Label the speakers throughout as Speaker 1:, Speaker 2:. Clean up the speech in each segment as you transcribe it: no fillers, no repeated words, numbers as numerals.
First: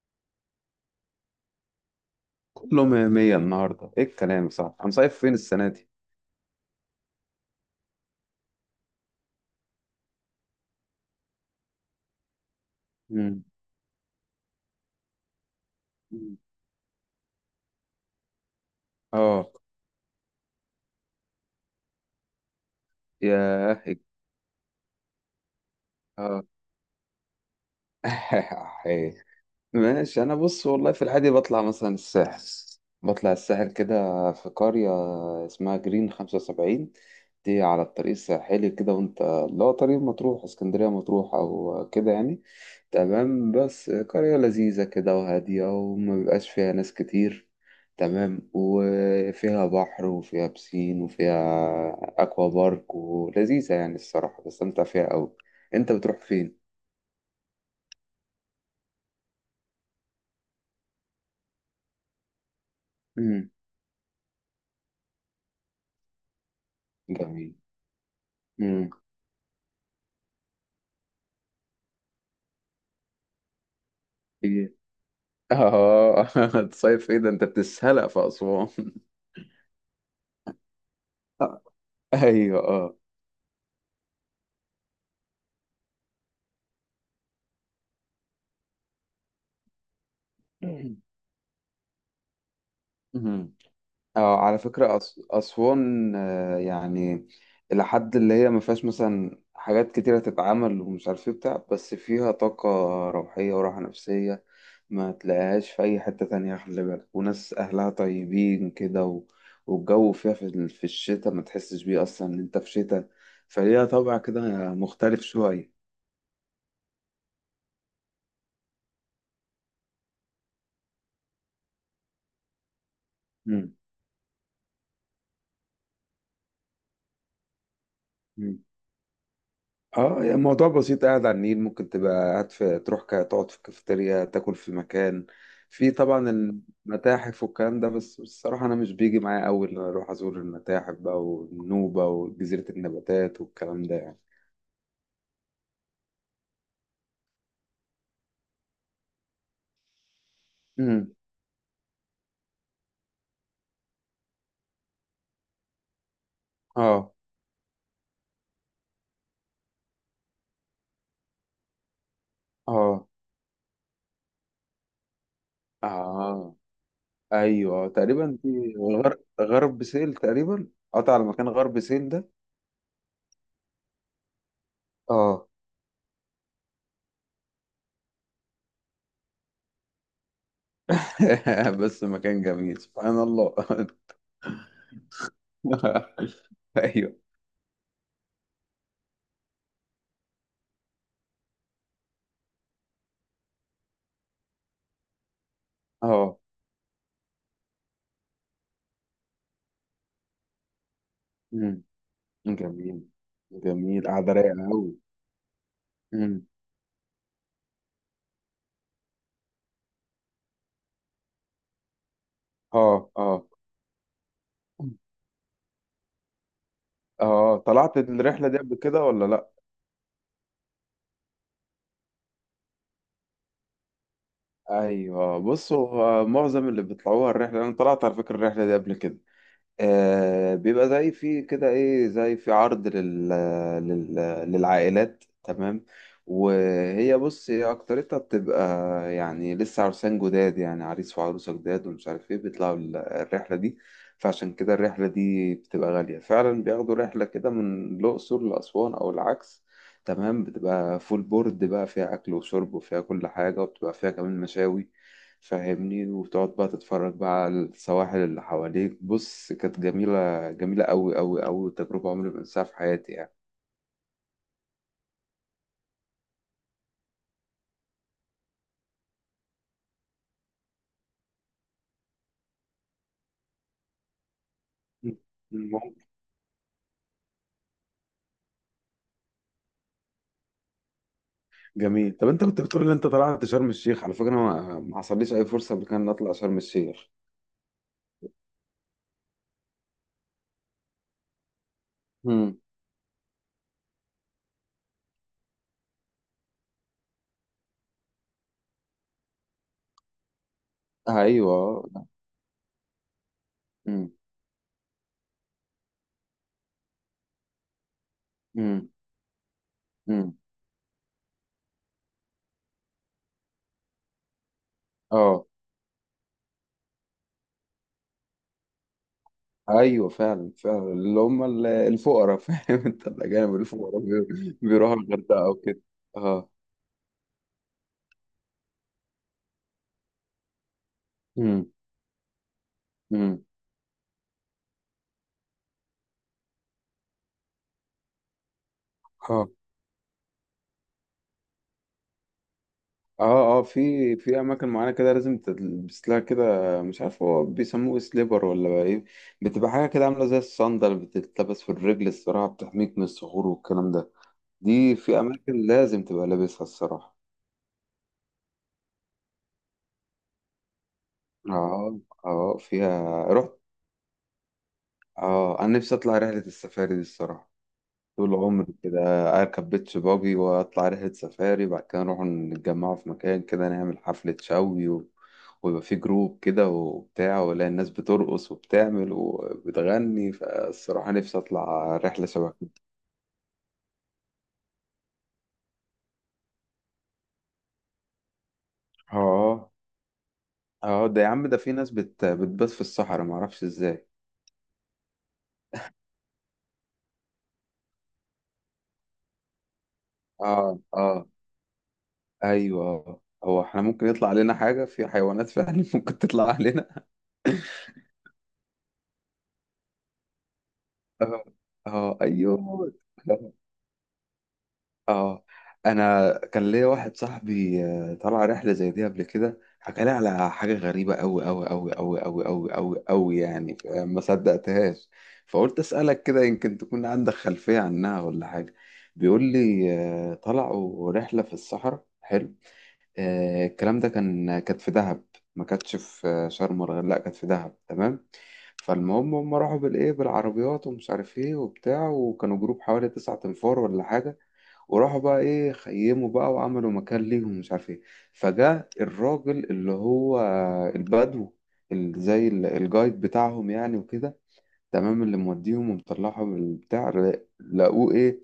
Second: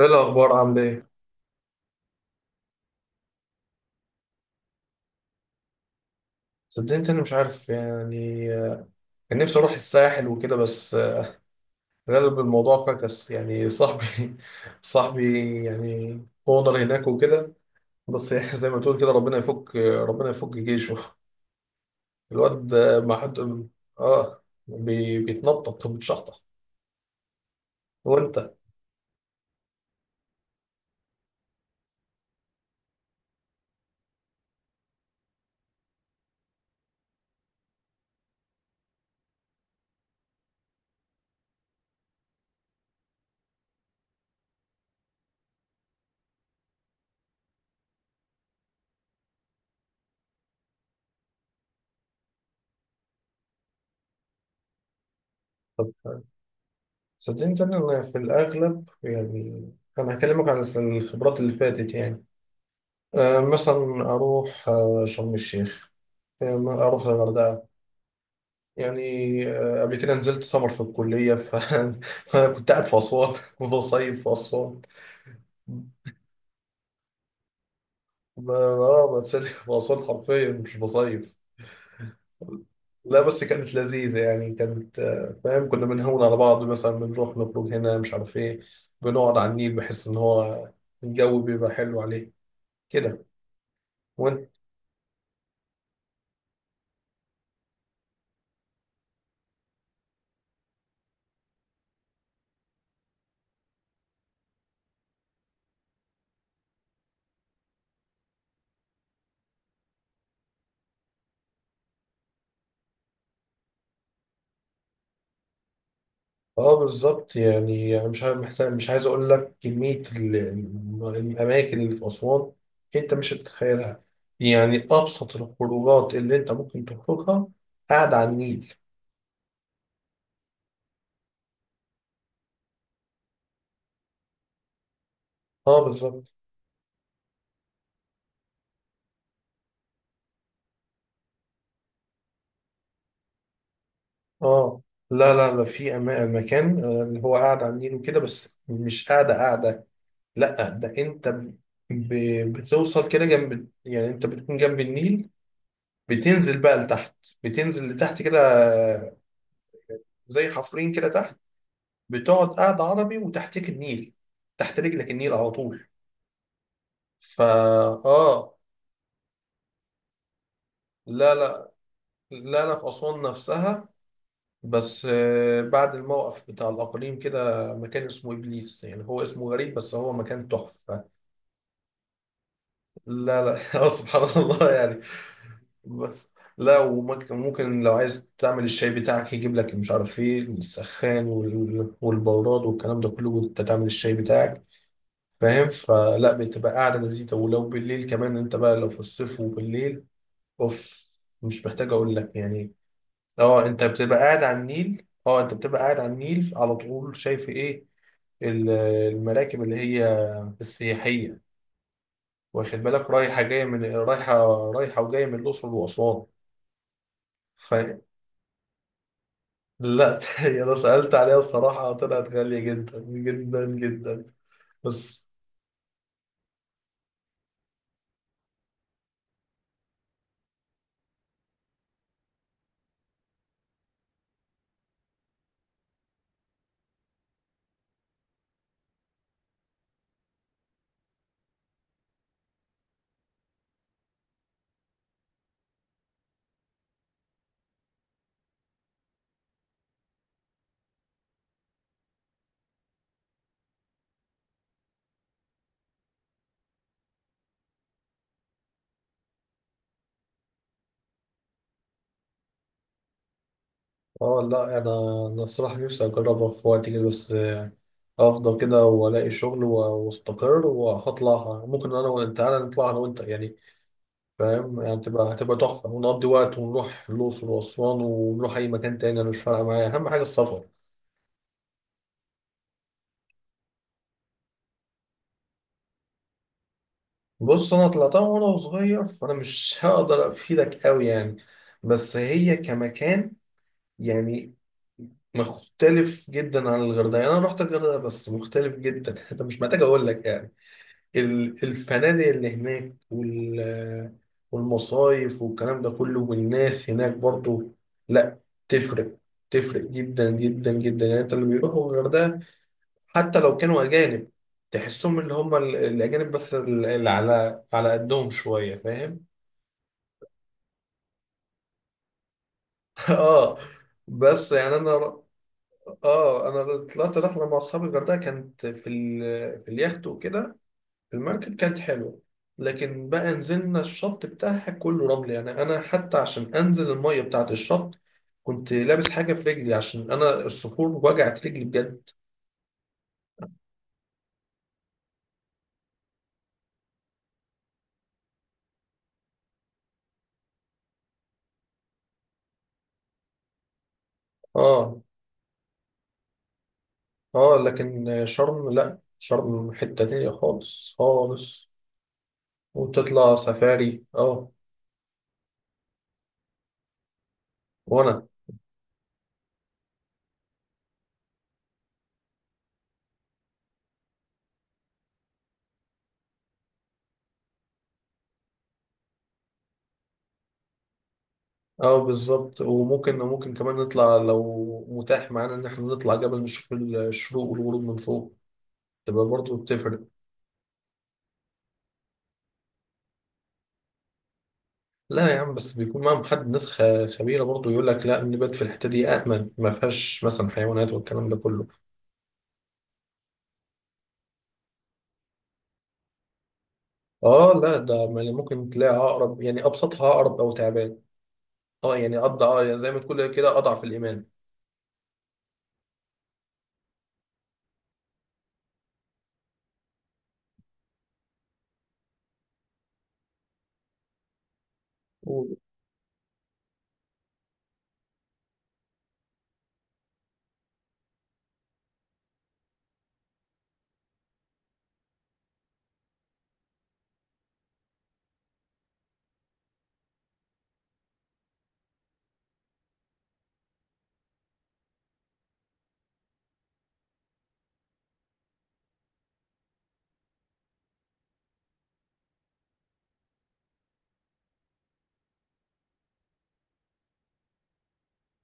Speaker 1: ايه الاخبار؟ عامل ايه؟
Speaker 2: كله مية مية النهاردة، إيه الكلام؟ صح، هنصيف فين السنة دي؟
Speaker 1: صدقني إنت، انا مش عارف يعني. كان نفسي اروح الساحل وكده بس. غالب الموضوع فكس،
Speaker 2: مم.
Speaker 1: يعني صاحبي صاحبي يعني اونر هناك وكده. بس يعني زي ما تقول كده، ربنا
Speaker 2: آه.
Speaker 1: يفك ربنا يفك جيشه. الواد ما حد.
Speaker 2: ياه إيه.
Speaker 1: اه. بيتنطط وبيتشحطط.
Speaker 2: آه.
Speaker 1: وانت؟
Speaker 2: ماشي، انا بص والله في العادي بطلع مثلا الساحل، بطلع الساحل كده، في قرية اسمها جرين 75، دي على الطريق الساحلي كده، وانت اللي هو طريق مطروح اسكندرية مطروح او كده يعني. تمام، بس قرية لذيذة كده وهادية وما بيبقاش فيها ناس كتير. تمام، وفيها بحر وفيها بسين وفيها اكوا بارك ولذيذة، يعني الصراحة بستمتع فيها أوي. انت
Speaker 1: طب
Speaker 2: بتروح فين؟
Speaker 1: صدقني إنت، انا في الاغلب يعني انا هكلمك عن الخبرات اللي فاتت يعني.
Speaker 2: مم.
Speaker 1: مثلا اروح شرم الشيخ، اروح
Speaker 2: جميل.
Speaker 1: الغردقه
Speaker 2: مم.
Speaker 1: يعني. قبل كده نزلت سمر في الكلية فكنت قاعد في أسوان وبصيف في
Speaker 2: إيه؟
Speaker 1: أسوان.
Speaker 2: اه. تصيف ايه ده، انت بتسهلق في
Speaker 1: ما
Speaker 2: اسوان؟
Speaker 1: بتسلي في أسوان حرفيا، مش بصيف.
Speaker 2: آه، ايوه اه.
Speaker 1: لا بس كانت لذيذة، يعني كانت، فاهم، كنا بنهون على بعض، مثلا بنروح نخرج هنا مش عارف إيه، بنقعد على النيل، بحس إن هو الجو بيبقى حلو عليه كده.
Speaker 2: مهم. اه، على فكرة أسوان، آه، يعني إلى حد اللي هي ما فيهاش مثلا حاجات كتيرة تتعمل ومش عارف ايه بتاع، بس فيها طاقة روحية وراحة نفسية ما تلاقيهاش في أي حتة تانية. خلي بالك، وناس أهلها طيبين كده، و... والجو فيها في الشتاء ما تحسش بيه أصلا إن أنت في شتاء. فليها طابع كده مختلف شوية.
Speaker 1: اه بالظبط. يعني انا مش عايز، محتاج، مش عايز اقول لك كميه الاماكن اللي في اسوان. انت مش هتتخيلها. يعني ابسط الخروجات اللي انت ممكن تخرجها، قاعد على
Speaker 2: مم.
Speaker 1: النيل.
Speaker 2: اه، يعني الموضوع بسيط، قاعد على النيل، ممكن تبقى قاعد، في تروح تقعد في الكافيتيريا، تاكل في مكان،
Speaker 1: اه
Speaker 2: في طبعا
Speaker 1: بالظبط.
Speaker 2: المتاحف والكلام ده، بس الصراحة أنا مش بيجي معايا أوي إن أنا أروح أزور المتاحف بقى والنوبة وجزيرة النباتات والكلام ده يعني.
Speaker 1: اه لا لا لا، في مكان، اللي هو قاعد على النيل وكده، بس مش قاعده قاعده. لا ده
Speaker 2: امم.
Speaker 1: انت بتوصل كده جنب، يعني انت بتكون جنب النيل. بتنزل بقى
Speaker 2: اه
Speaker 1: لتحت، بتنزل لتحت كده، آه، زي حفرين كده تحت. بتقعد قاعدة
Speaker 2: اه
Speaker 1: عربي وتحتك النيل، تحت رجلك النيل على طول.
Speaker 2: اه.
Speaker 1: فا.
Speaker 2: أيوه تقريبا
Speaker 1: آه
Speaker 2: غرب سهيل تقريبا، قطع على
Speaker 1: لا
Speaker 2: مكان
Speaker 1: لا
Speaker 2: غرب سهيل ده.
Speaker 1: لا لا، في أسوان نفسها. بس
Speaker 2: اه.
Speaker 1: بعد الموقف بتاع الأقاليم كده، مكان اسمه إبليس. يعني هو اسمه غريب بس هو مكان تحفة.
Speaker 2: بس مكان جميل سبحان
Speaker 1: لا
Speaker 2: الله.
Speaker 1: لا سبحان الله يعني. بس. لا،
Speaker 2: ايوه
Speaker 1: وممكن ممكن لو عايز تعمل الشاي بتاعك، يجيب لك مش عارف ايه السخان والبراد والكلام ده كله وانت تعمل الشاي بتاعك. فاهم؟ فلا،
Speaker 2: اه.
Speaker 1: بتبقى قاعدة لذيذة. ولو بالليل كمان، انت بقى لو في الصيف وبالليل، اوف، مش محتاج اقول لك يعني.
Speaker 2: جميل
Speaker 1: اه انت
Speaker 2: جميل،
Speaker 1: بتبقى
Speaker 2: قاعدة
Speaker 1: قاعد على
Speaker 2: رايقة أوي.
Speaker 1: النيل، اه انت بتبقى قاعد على
Speaker 2: مم.
Speaker 1: النيل على طول. شايف ايه؟ ال- المراكب اللي هي السياحية، واخد
Speaker 2: اه
Speaker 1: بالك، رايحة
Speaker 2: اه
Speaker 1: جاية، من رايحة رايحة وجاية من الأقصر وأسوان.
Speaker 2: اه، طلعت
Speaker 1: فلا
Speaker 2: الرحلة دي قبل كده ولا لأ؟
Speaker 1: أنا سألت عليها، الصراحة طلعت غالية جدا جدا جدا. بس.
Speaker 2: أيوه بصوا، آه، معظم اللي بيطلعوها الرحلة، أنا طلعت على فكرة الرحلة دي قبل كده. آه، بيبقى زي في كده ايه، زي في عرض لل... للعائلات، تمام. وهي بص هي اكترتها بتبقى يعني لسه عرسان جداد، يعني عريس وعروسة جداد ومش عارف ايه، بيطلعوا الرحلة دي، فعشان كده الرحلة دي بتبقى غالية فعلا، بياخدوا رحلة كده من الأقصر لأسوان أو العكس، تمام. بتبقى فول بورد بقى، فيها أكل وشرب وفيها كل حاجة، وبتبقى فيها كمان مشاوي، فاهمني. وتقعد بقى تتفرج بقى على السواحل اللي حواليك. بص، كانت جميلة جميلة أوي أوي أوي، تجربة عمري ما أنساها في حياتي يعني.
Speaker 1: اه لا انا الصراحه نفسي اجربها في وقت كده، بس افضل كده والاقي شغل واستقر وهطلعها. ممكن انا وانت، تعالى نطلع انا وانت يعني. فاهم؟ يعني هتبقى تحفه
Speaker 2: ممكن.
Speaker 1: ونقضي وقت ونروح الاقصر واسوان ونروح اي مكان تاني. انا مش فارقه معايا، اهم حاجه السفر.
Speaker 2: جميل. طب انت كنت بتقول ان انت طلعت شرم الشيخ، على فكره انا ما حصليش اي فرصه قبل كده ان اطلع شرم الشيخ.
Speaker 1: بص، انا طلعتها وانا صغير، فانا مش هقدر افيدك قوي يعني. بس هي
Speaker 2: امم.
Speaker 1: كمكان يعني مختلف جدا عن الغردقه. يعني انا رحت الغردقه بس مختلف جدا. انت مش محتاج اقول لك يعني.
Speaker 2: أيوه.
Speaker 1: الفنادق اللي هناك
Speaker 2: امم.
Speaker 1: والمصايف والكلام ده كله، والناس هناك برضو. لا،
Speaker 2: امم.
Speaker 1: تفرق تفرق جدا
Speaker 2: امم.
Speaker 1: جدا جدا. يعني انت اللي بيروحوا الغردقة حتى لو كانوا أجانب، تحسهم اللي
Speaker 2: أه.
Speaker 1: هم الأجانب، بس اللي على قدهم شوية. فاهم؟
Speaker 2: أيوه فعلا فعلا، اللي هم الفقراء، فاهم أنت، الأجانب
Speaker 1: اه.
Speaker 2: الفقراء
Speaker 1: بس يعني أنا
Speaker 2: بيروحوا الغردقة أو كده.
Speaker 1: اه
Speaker 2: أه.
Speaker 1: أنا طلعت رحلة مع أصحابي الغردقة، كانت في اليخت وكده. المركب
Speaker 2: امم.
Speaker 1: كانت حلوة، لكن بقى
Speaker 2: امم.
Speaker 1: نزلنا الشط بتاعها كله رمل. يعني أنا حتى عشان أنزل المية بتاعت الشط كنت لابس حاجة في رجلي، عشان أنا الصخور وجعت رجلي بجد.
Speaker 2: اه اه، في اماكن معينه كده لازم تلبس لها كده، مش عارف هو بيسموه سليبر ولا بقى ايه، بتبقى حاجه كده عامله زي الصندل بتتلبس في الرجل، الصراحه بتحميك من الصخور والكلام ده، دي
Speaker 1: آه
Speaker 2: في اماكن لازم تبقى لابسها الصراحه.
Speaker 1: لكن شرم لأ، شرم حتة تانية خالص خالص.
Speaker 2: اه اه، فيها
Speaker 1: وتطلع
Speaker 2: رحت.
Speaker 1: سفاري
Speaker 2: اه، انا نفسي اطلع رحله السفاري دي الصراحه،
Speaker 1: وأنا
Speaker 2: طول عمري كده أركب بيتش باجي وأطلع رحلة سفاري، بعد كده نروح نتجمعوا في مكان كده، نعمل حفلة شوي و... ويبقى في جروب كده وبتاع، ولا الناس بترقص وبتعمل وبتغني، فالصراحة نفسي أطلع رحلة شبه
Speaker 1: بالظبط.
Speaker 2: كده.
Speaker 1: وممكن ممكن كمان نطلع لو متاح معانا إن إحنا نطلع جبل، نشوف الشروق والغروب من فوق، تبقى برضه
Speaker 2: اه
Speaker 1: بتفرق.
Speaker 2: اه، ده يا عم، ده في ناس بتبات في الصحراء معرفش ازاي.
Speaker 1: لا يا عم، بس بيكون معاهم حد، ناس خبيره برضه، يقول لك لا نبات في الحته دي، امن، ما فيهاش مثلا
Speaker 2: اه
Speaker 1: حيوانات
Speaker 2: اه.
Speaker 1: والكلام ده كله.
Speaker 2: ايوه، هو احنا ممكن يطلع علينا حاجة في حيوانات فعلا، ممكن تطلع علينا.
Speaker 1: اه لا ده ممكن تلاقي عقرب. يعني ابسطها عقرب او تعبان.
Speaker 2: اه
Speaker 1: اه يعني
Speaker 2: اه ايوه
Speaker 1: زي ما تقول كده اضعف الايمان.
Speaker 2: اه. انا كان ليا واحد صاحبي، آه، طلع رحله زي دي قبل كده، حكى لي على حاجه غريبه قوي قوي قوي قوي قوي قوي قوي قوي يعني، ما صدقتهاش.
Speaker 1: قول.
Speaker 2: فقلت اسالك كده، يمكن تكون عندك خلفيه عنها ولا حاجه. بيقول لي آه، طلعوا رحله في الصحراء، حلو. آه، الكلام ده كان كانت في دهب، ما كانتش في آه، شرم، ولا لا، كانت في دهب تمام. فالمهم، هم راحوا بالايه بالعربيات ومش عارف ايه وبتاع، وكانوا جروب حوالي 9 انفار ولا حاجه، وراحوا بقى ايه خيموا بقى وعملوا مكان ليهم ومش عارف ايه. فجاء الراجل اللي هو البدو، زي الجايد بتاعهم يعني وكده، تمام، اللي موديهم ومطلعهم من البتاع، لقوه ايه،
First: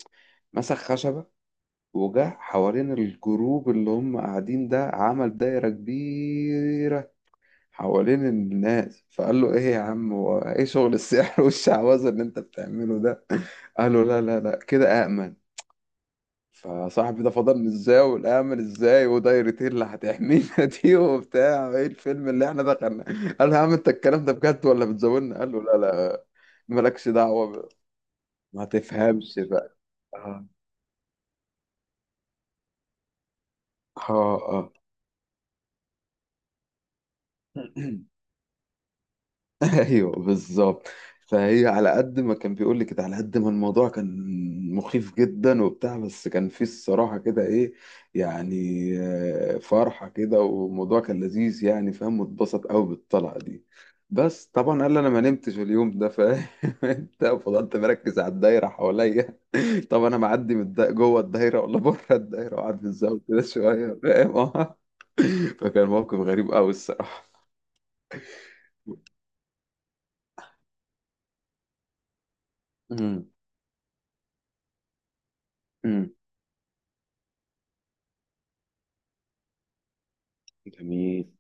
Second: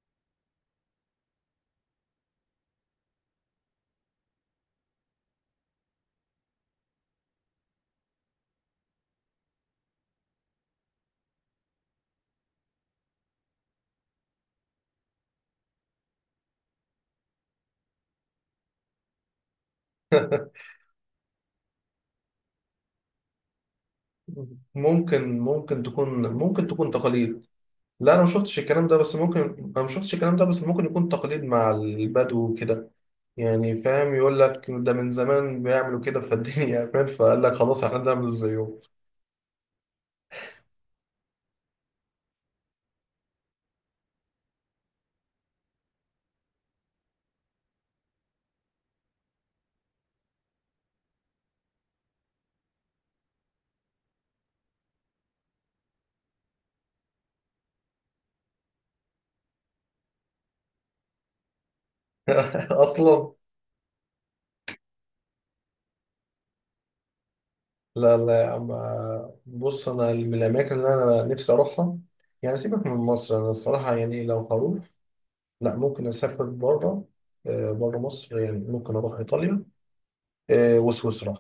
Speaker 2: مسك خشبة وجه حوالين الجروب اللي هم قاعدين ده، عمل دايرة كبيرة حوالين الناس. فقال له: ايه يا عم، هو ايه شغل السحر والشعوذة اللي انت بتعمله ده؟ قالوا: لا لا لا، كده أأمن. فصاحبي ده فضل ازاي، والامل ازاي، ودايرتي اللي هتحمينا دي وبتاع، ايه الفيلم اللي احنا دخلنا. قال له: يا عم انت الكلام ده بجد ولا
Speaker 1: ممكن،
Speaker 2: بتزودنا؟ قال له: لا
Speaker 1: ممكن تكون
Speaker 2: لا،
Speaker 1: ممكن تكون
Speaker 2: مالكش
Speaker 1: تقاليد.
Speaker 2: دعوة،
Speaker 1: لا انا ما شفتش
Speaker 2: ما
Speaker 1: الكلام ده، بس
Speaker 2: تفهمش
Speaker 1: ممكن.
Speaker 2: بقى.
Speaker 1: انا ما شفتش الكلام ده،
Speaker 2: اه
Speaker 1: بس ممكن يكون تقاليد مع البدو وكده. يعني فاهم،
Speaker 2: اه,
Speaker 1: يقول لك
Speaker 2: آه.
Speaker 1: ده من زمان بيعملوا كده، فالدنيا امان، فقال لك خلاص احنا نعمل زيهم.
Speaker 2: ايوه بالظبط. فهي على قد ما كان بيقول لي كده، على قد ما الموضوع كان مخيف جدا وبتاع، بس كان فيه الصراحه كده ايه يعني، آه، فرحه كده والموضوع كان لذيذ يعني، فاهم، واتبسط قوي بالطلعه دي، بس طبعا قال لي انا ما نمتش اليوم ده، فاهم. انت فضلت مركز على الدايره حواليا، طب انا معدي جوه الدايره ولا بره الدايره، وقعد الزاويه
Speaker 1: اصلا.
Speaker 2: كده شويه، فاهم؟ اه. فكان موقف غريب قوي الصراحه.
Speaker 1: لا لا يا عم، بص انا من الاماكن اللي انا نفسي اروحها يعني. سيبك من مصر، انا الصراحه يعني لو هروح، لا ممكن
Speaker 2: امم.
Speaker 1: اسافر بره. بره مصر يعني ممكن اروح ايطاليا،
Speaker 2: جميل،
Speaker 1: وسويسرا.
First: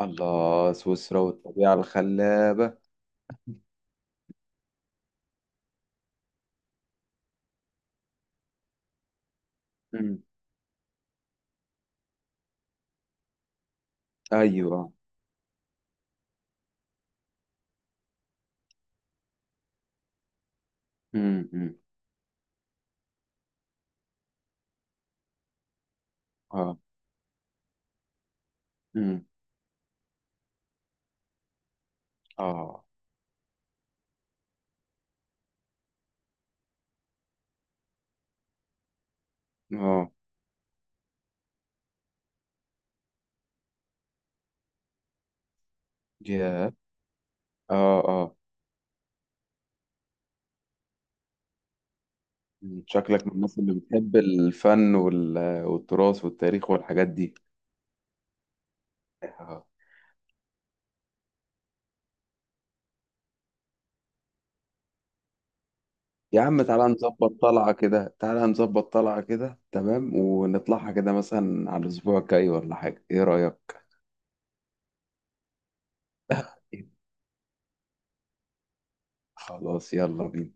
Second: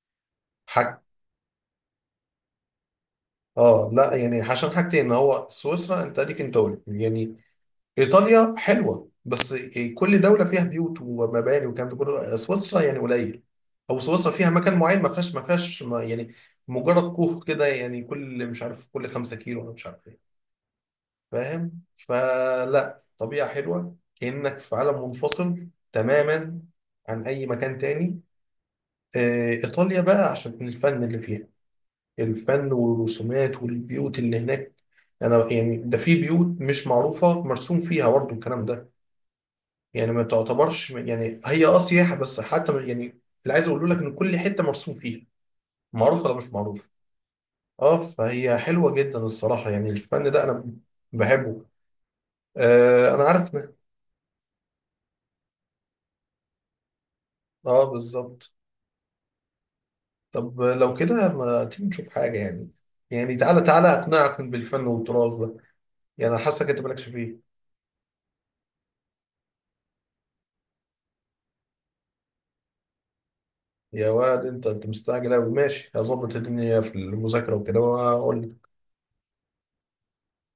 Speaker 2: الله
Speaker 1: حاج.
Speaker 2: سويسرا والطبيعة الخلابة.
Speaker 1: اه لا يعني عشان حاجتين، ان هو سويسرا انت اديك انت قلت يعني. ايطاليا حلوه بس كل
Speaker 2: مم.
Speaker 1: دوله فيها بيوت ومباني والكلام ده كله. سويسرا يعني قليل، او سويسرا فيها مكان
Speaker 2: أيوة.
Speaker 1: معين ما فيهاش يعني مجرد كوخ كده. يعني كل 5 كيلو، انا مش عارف ايه.
Speaker 2: مم. مم.
Speaker 1: فاهم؟ فلا طبيعة حلوة، كأنك في عالم منفصل تماما
Speaker 2: آه.
Speaker 1: عن أي مكان تاني.
Speaker 2: مم.
Speaker 1: إيطاليا بقى عشان الفن اللي فيها. الفن
Speaker 2: آه
Speaker 1: والرسومات والبيوت اللي هناك، أنا يعني ده في بيوت مش معروفة مرسوم فيها برضه الكلام ده. يعني
Speaker 2: آه.
Speaker 1: ما تعتبرش يعني هي سياحة بس حتى. يعني اللي عايز أقوله لك إن كل حتة مرسوم فيها، معروفة ولا مش
Speaker 2: يا،
Speaker 1: معروفة. أه
Speaker 2: آه آه.
Speaker 1: فهي حلوة جدا الصراحة، يعني الفن ده أنا بحبه.
Speaker 2: مم.
Speaker 1: آه أنا
Speaker 2: شكلك من
Speaker 1: عارف
Speaker 2: الناس اللي
Speaker 1: ده.
Speaker 2: بتحب الفن وال... والتراث والتاريخ والحاجات دي،
Speaker 1: أه بالظبط.
Speaker 2: آه.
Speaker 1: طب لو كده ما تيجي نشوف حاجة يعني. يعني تعالى تعالى أقنعك بالفن والتراث ده، يعني
Speaker 2: يا
Speaker 1: أنا
Speaker 2: عم
Speaker 1: حاسك أنت
Speaker 2: تعالى
Speaker 1: مالكش
Speaker 2: نظبط
Speaker 1: فيه.
Speaker 2: طلعة كده، تعالى نظبط طلعة كده، تمام، ونطلعها كده مثلا على الأسبوع الجاي ولا حاجة، إيه رأيك؟
Speaker 1: يا واد أنت مستعجل أوي. ماشي، هظبط الدنيا في المذاكرة وكده وأقول لك.
Speaker 2: خلاص، يلا بينا.